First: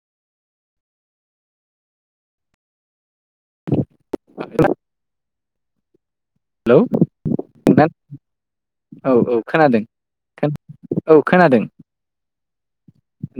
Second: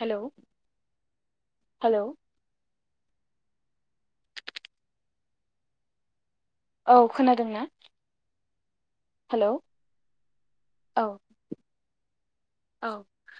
हेल' हेल' [inaudible] hello औ खोनादों ना? औ औ खोनादों खो औ खोनादों। औ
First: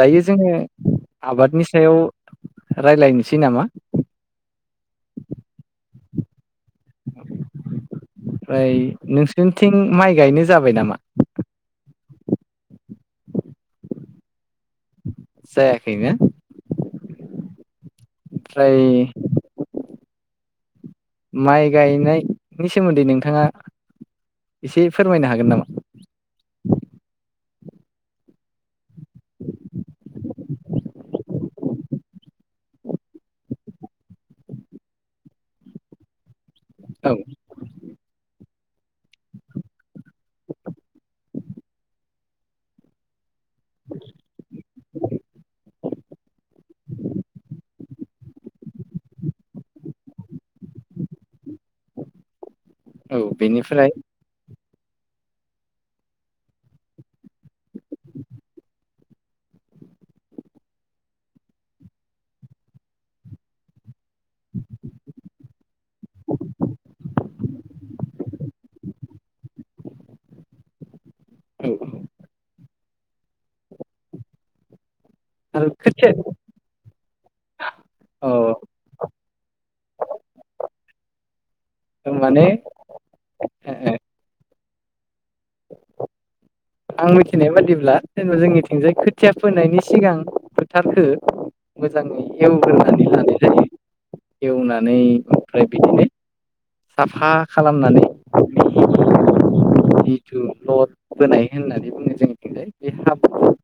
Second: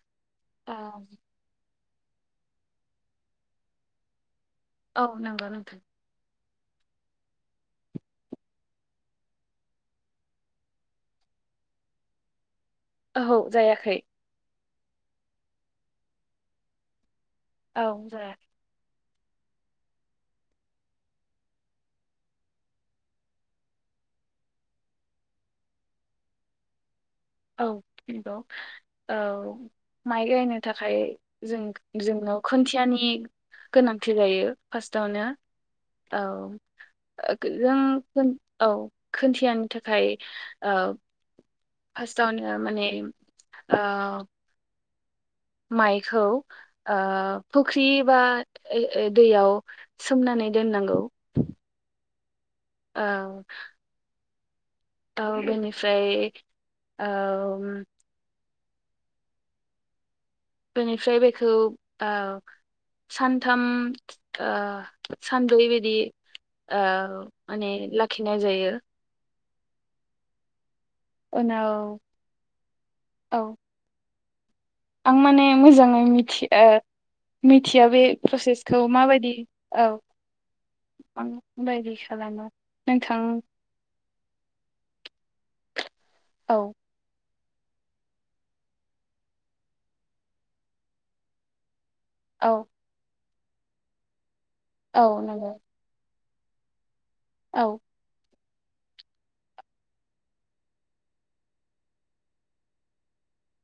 दायो जोङो आबादनि सायाव रायलायनोसै नामा? औ नोंगौ नोंथां। ओमफ्राय नोंसोरनिथिं माइ गायनो जाबाय नामा? औहौ जायाखै। जायाखै ना औ जाया माइ गायनायनि सोमोन्दै नोंथाङा एसे फोरमायनो हागोन नामा? औ नंगौ औ माइ गायनो थाखाय जों जोङो औ खोन्थियानि गोनांथि जायो फासथ आवनो औ औ ओ जों औ खोन्थियानो थाखाय ओ फासथआवनो माने ओ माइखौ ओ फुख्रि बा ए दैयाव सोमनानै दोन्नांगौ औ बेनिफ्राय दा बेनिफ्राय ओम बेनिफ्राय बेखौ ओ सानथाम ओ सानब्रै बिदि ओ माने लाखिनाय जायो। औ उनाव औ आं माने आरो मोजाङै खोथिया मिथिया मिथिया बे अ प्रसेसखौ माबायदि औ आं बायदि माने खालामो नोंथां औ आं मिथिनाय बादिब्ला जेनबा जोंनिथिंजाय खोथिया फोनायनि सिगां फोथारखो मोजाङै औ एवग्रोनानै लानाय जायो एवनानै औ नंगौ ओमफ्राय बिदिनो साफा औ खालामनानै जिथु लद बोनाय होननानै बुङो जोंनिथिंजाय बे हाब्रु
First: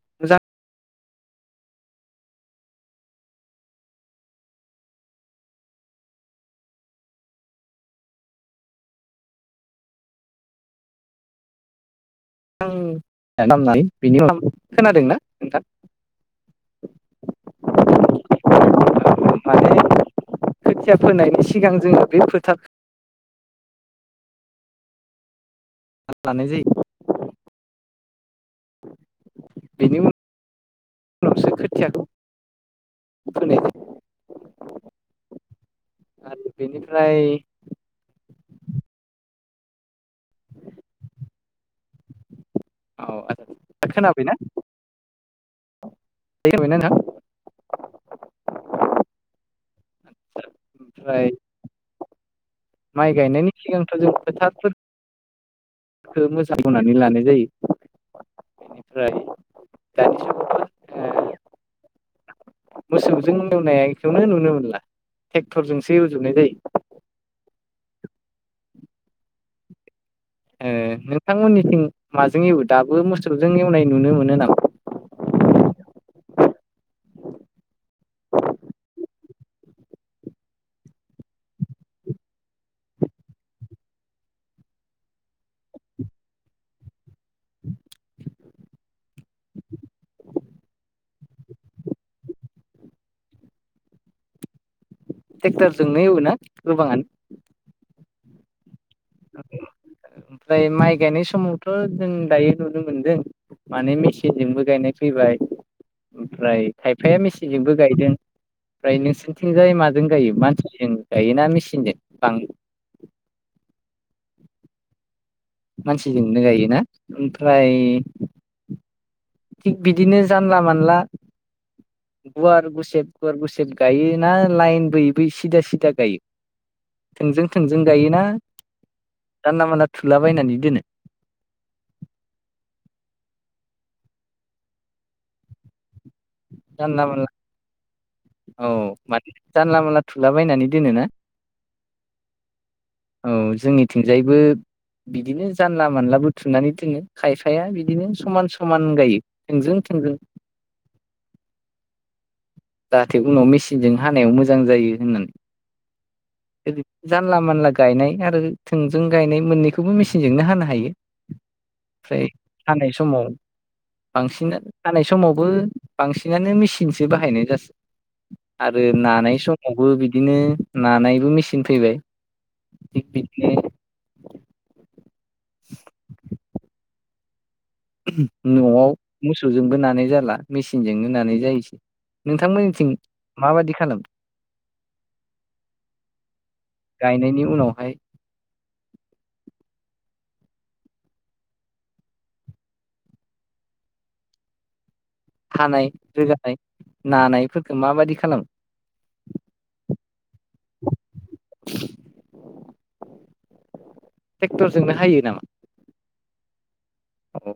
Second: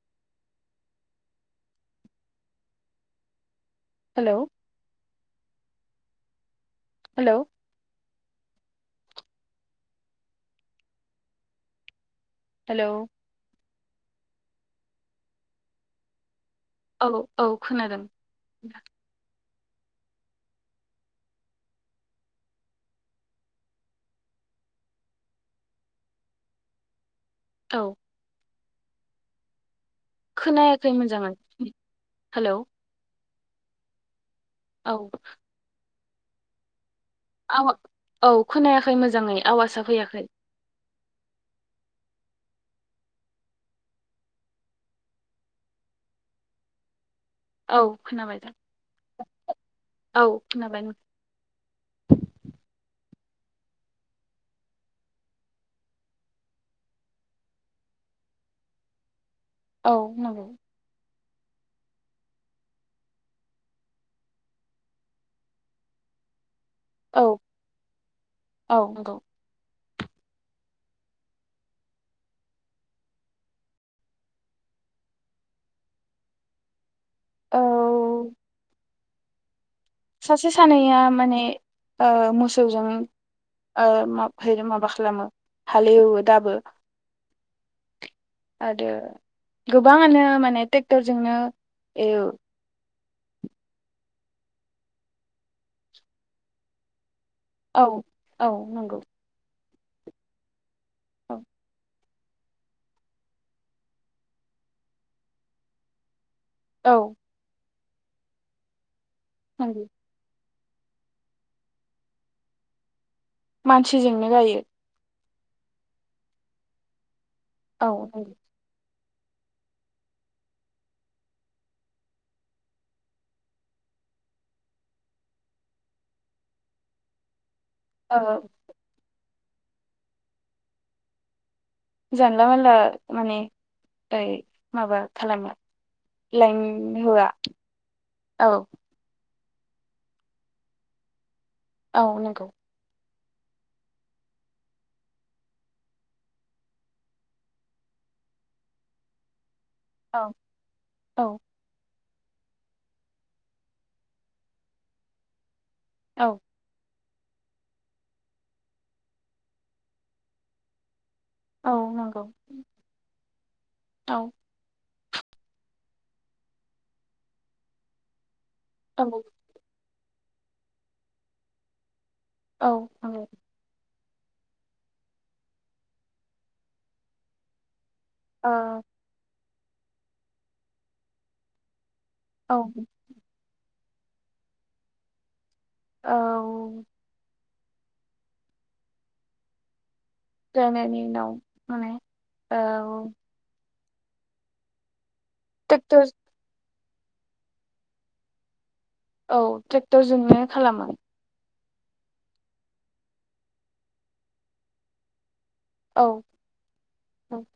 हेलौ हेलौ हेलौ आं [unintelligible] खोनादोंना नोंथां औ औ खोनादों माने खोथिया फोनायनि सिगां जोङो बे फोथार लानाय जायो। औ बेनि उन खोनायाखै मोजाङै नावसो खोथियाखौ हेलौ फोनाय जायो औ आरो बेनि आ औ खोनायाखै मोजाङै आवाजा फैयाखै [inaudible] औ [unintelligible] खोनाबायना [unintelligible] औ खोनाबाय [inaudible] औ खोनाबाय [inaudible] ओमफ्राय माइ गायनायनि सिगांथ' जों फोथारफोर खो मोजां एवनानै लानाय जायो इनिफ्राय औ नंगौ [inaudible] मोसौजों एवनायखौनो नुनो मोनला टेक्टरजोंसो एवजोबनाय जायो। औ औ नंगौ ओ नोंथांमोनथिं माजों एवो दाबो मोसौजों एवनाय नुनो मोनो नामा [inaudible] औ सासे सानैया माने ओ मोसौजों ओ मा फाइले माबा खालामो हालेएवो दाबो आरो गोबाङानो माने ट्रेक्टरजोंनो एवो ट्रेक्टर जोंनो एवो ना गोबाङानो औ औ नंगौ ओमफ्राय माइ गायनाय औ समावथ' जों दायो नुनो मोनदों माने मेसिनजोंबो गायनाय फैबाय ओमफ्राय औ खायफाया मेसिनजोंबो गायदों ओमफ्राय नोंसोरनिथिंजाय नंगौ माजों गायो मानसि जों गायोना मेसिनजों बां मानसिजोंनो गायो मानसिजोंनो गायोना ओमफ्राय औ नंगौ थिग बिदिनो जानला मानला गुवार गुसेब गुवार गुसेब गायो ना लाइन बैयै बै सिदा सिदा गायो थोंजों थोंजों ओ गायोना जानला मानला थुलाबायायनानै दोनो जानला मोनानला माने ओइ माबा खालामो लाइन जानला मानला होआ औ माने जानला मोनानला थुलाबायायनानै दोनोना औ नंगौ औ जोंनिथिंजायबो बिदिनो जानला मानला बुथुनानै दोनो खायफाया बिदिनो समान समान गायो थोंजों थोंजों औ औ जाहाथे उनाव मेचिनजों हानायाव मोजां जायो होननानै औ ओरैनो जानला मानला गायनाय आरो थोंजों गायनाय मोननैखौबो मेसिनजोंनो हानो हायो औ नंगौ ओमफ्राय हानाय समाव औ बांसिन हानाय समावबो बांसिनानो मेसिनसो बाहायनाय जासै आरो औ नानाय समावबो बिदिनो नानायबो मेचिन फैबाय औ थिग औ बिदिनो [inaudible] ओ न'आव मोसौजोंबो नानाय जाला मेचिनजोंनो नानाय जायोसै औ नोंथांमोननिथिं माबादि खालामो औ गायनायनि उनावहाय गायनायनि उनाव माने औ हानाय ट्रेक्टर रोगानाय नानायफोरखौ माबादि खालामो? औ ट्रेक्टरजोंनो खालामो टेक्टरजोंनो हायो नामा? औ औ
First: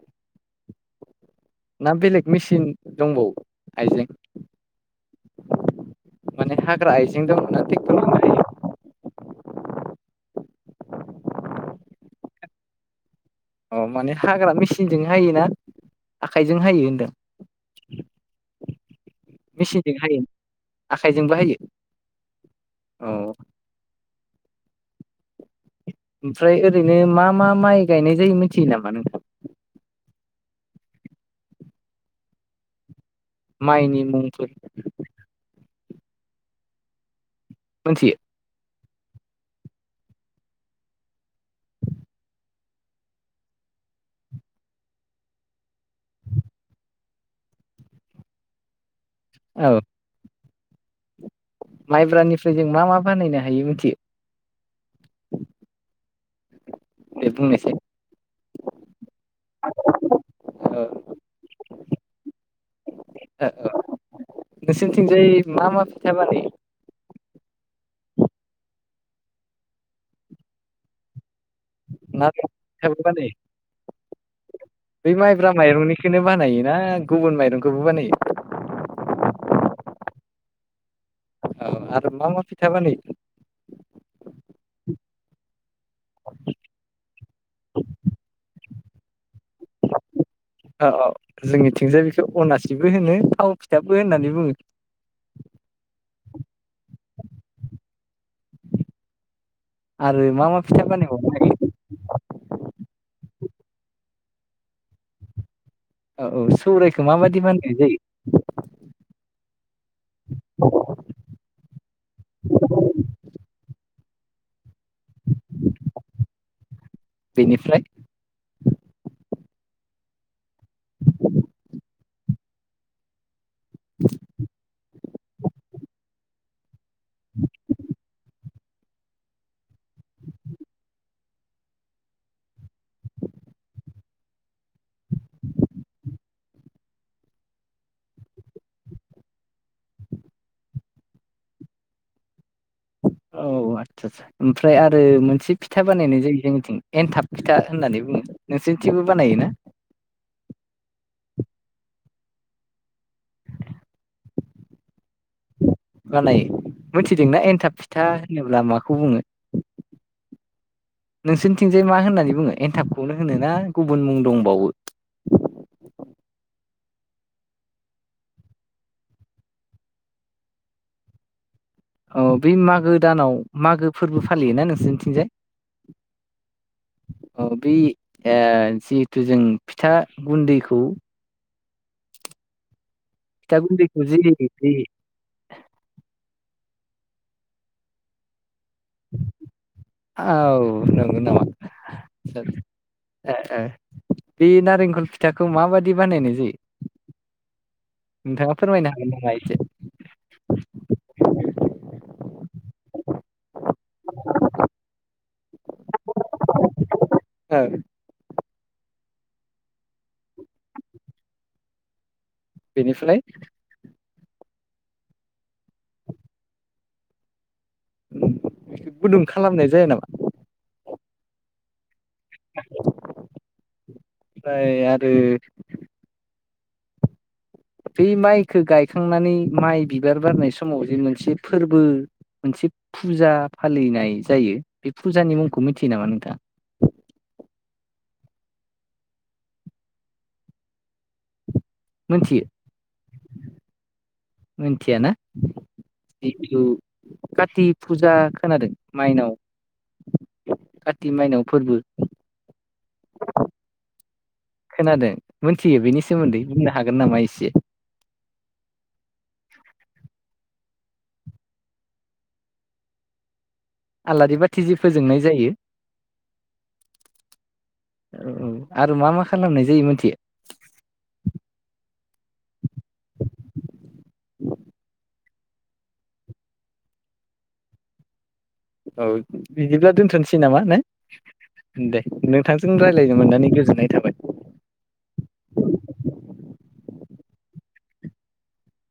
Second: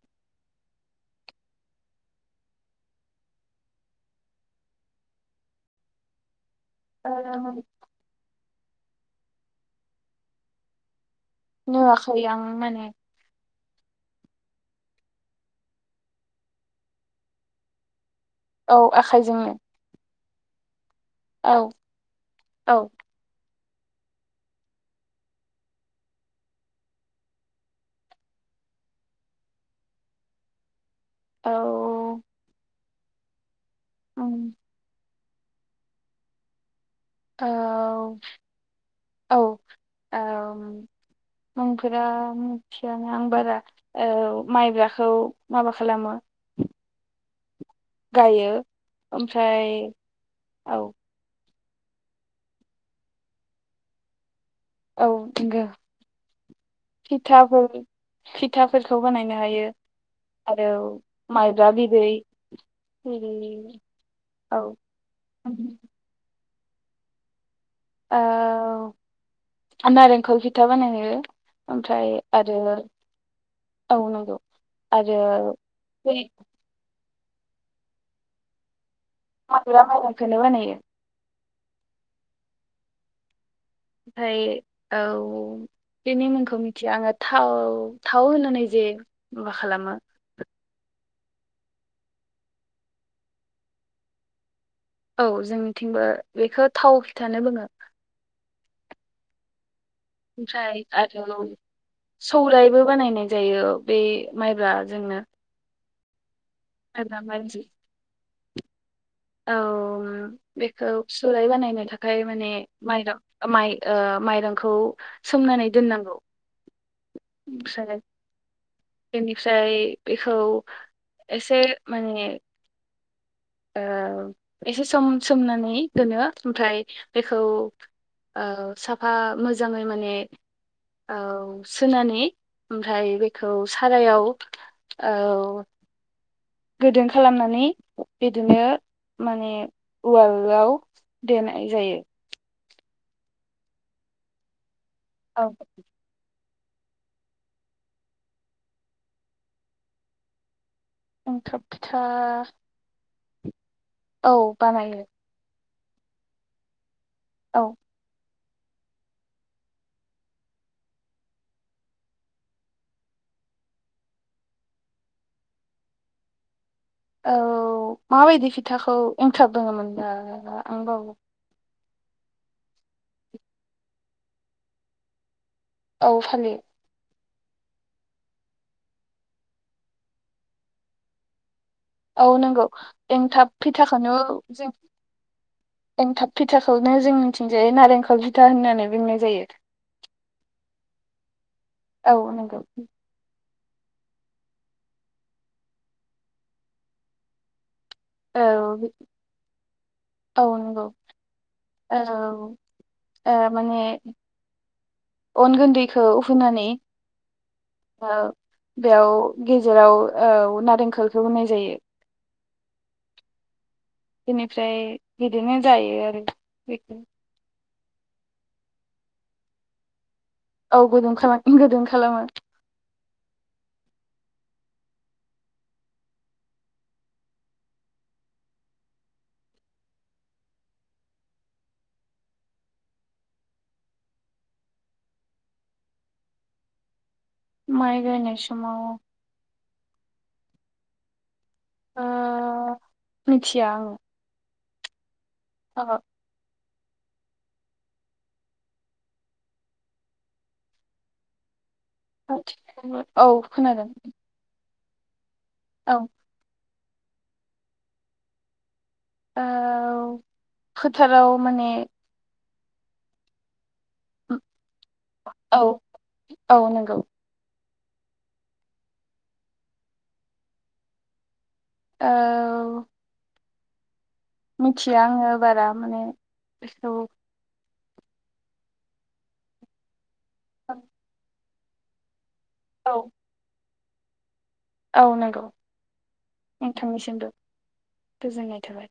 ना बेलेग मेसिन दंबावो आइजें? माने हाग्रा आइजें दं ना ओ टेक्टरजोंनो हायो? नुवाखै आं माने अ माने हाग्रा मेसिनजों हायोना आखाइजों हायो होनदों औ आखाइजोंनो आखाइजोंबोहायो औ औ अ ओमफ्राय ओरैनो मा मा माइ गायनाय जायो मिथियो नामा नोंथां? औ। माइनि मुंफोर। उम औ मिथियो औ औ। मुंफोरा मिथियानो आं बारा औ माइब्राखौ माबा खालामो। गायो औ ओमफ्राय औ। माइब्रानिफ्राय जों मा मा बानायनो हायो मिथियो औ नोंगो। दे फिथाफोर बुंनायसाय फिथाफोरखौ बानायनो हायो। ओ आरो माइब्रा बि दैै। औ औ नोंसिनिथिंजाय मा मा फैथा बानायो? औ नारेंखल फिथा बानायो। ओमफ्राय मा आरो फिथाबो बानायो औ नंगौ। बै आरो माइब्रा बे माइरंनिखोनो बानायोना गुबुन माइरंखौबो बानायो? माइब्रा माइरखौनो बानायो। औ आरो मा मा फिथा बानायो। ओमफ्राय औ बेनि मुंखौ मिथिया आङो थाव थाव होनो नै जे मा खालामो। औ औ जोंनि थिंजाय बिखौ अनासिबो होनो थाव फिथाबो होननानै बुङो। औ जोंनिथिंबो बेखौ थाव फिथानो बुङो [inaudible] मा मा ओमफ्राय फिथा आरो बानायबावनो हायो सौरायबो बानायनाय जायो बे माइब्रा जोंनो औ औ सौरायाइखौ माबायदि बानायनाय जायो? औ बेखौ सौराय बानायनो थाखाय माने माइर माइ ओ माइरंखौ सोमनानै दोननांगौ बेनिफ्राय ओमफ्राय बेनिफ्राय बेखौ एसे माने ओ एसे सम सोमनानै दोनो ओमफ्राय बेखौ ओ साफा मोजाङै माने औ सोनानै ओमफ्राय बेखौ सारायाव औ गोदोन खालामनानै बिदिनो माने वालआव देनाय जायो औ आतसा आसा ओमफ्राय आरो औ मोनसे फिथा बानायनाय जायो जों थिं एनथाब फिथा होननानै बुङो नोंसोरनिथिंबो बानायोना? एनथाब फिथा औ बानायो बानायो मिथिदोंना औ एनथाब फिथा होनोब्ला माखौ बुङो? [inaudible] नोंसोरनिथिंजाय मा होननानै बुङो एन्थाबखौनो होनो ना गुबुन मुं दंबावो औ माबायदि फिथाखौ एन्थाब होनोमोन दा आं बाव औ बै मागो दानाव मागो फोरबो फालियोना नोंसोरनिथिंजाय औ फानलियो अ बे ओ जिहेथु जों फिथा गुन्दैखौ औ नंगौ एंथाब फिथा गुन्दैखौ फिथाखौनो जि जों जि एंथाब फिथा फिथाखौनो जोंनिथिंनजाय नारेंखल फिथा होनो आरो। औ नंगौ नामा औ ओ नंगौ ओ बे नारेंखल फिथाखौ माबायि बानायनाय जायो नोंथाङा फोरमायनो औ हागोन नामा एसे। औ नंगौ औ आ माने अन गुन्दैखौ हुानानै औ बेयाव गेजेराव आव नारेंखखौ होनाय जायो बेनिफ्राय? बेनिफ्राय बिदिनो जायो आरो बेखौ। गुदुं खालामनाय जाया नामा? औ गुदुं खालाम गुदुं खालामो। आमफ्राय आरो बे माइखौ गायखांनानै माइ बिबार बारनाय समाव जे मोनसे फोरबो मोनसे फुजा फालिनाय जायो। बे फुजानि मुंखौ मिथियो नामा नोंथां? माय गायनाय समाव मोनथियो ओ मिथिया आङो। मिथिया ना ओहो जिथु काति फुजा खोनादों माइनाव काति माइनाव फोरबो? काथि फोर्बो औ खोनादों। खोनादों, मोनथियो औ बेनि सोमोन्दै? बुंनो हागोन नामा एसे? औ फोथाराव माने आलारि बाथि जि फोजोंनाय जायो औ औ नंगौ औ आरो मा मा खालामनाय जायो मोनथियो? औ मिथिया आङो बारा माने बेखौ। औ बिदिब्ला दोन्थ'नोसै नामा ने दे। नोंथांजों औ रायज्लायनो मोन्नानै गोजोननाय थाबाय। औ नंगौ नोंथांनिसिमबो गोजोननाय थाबाय।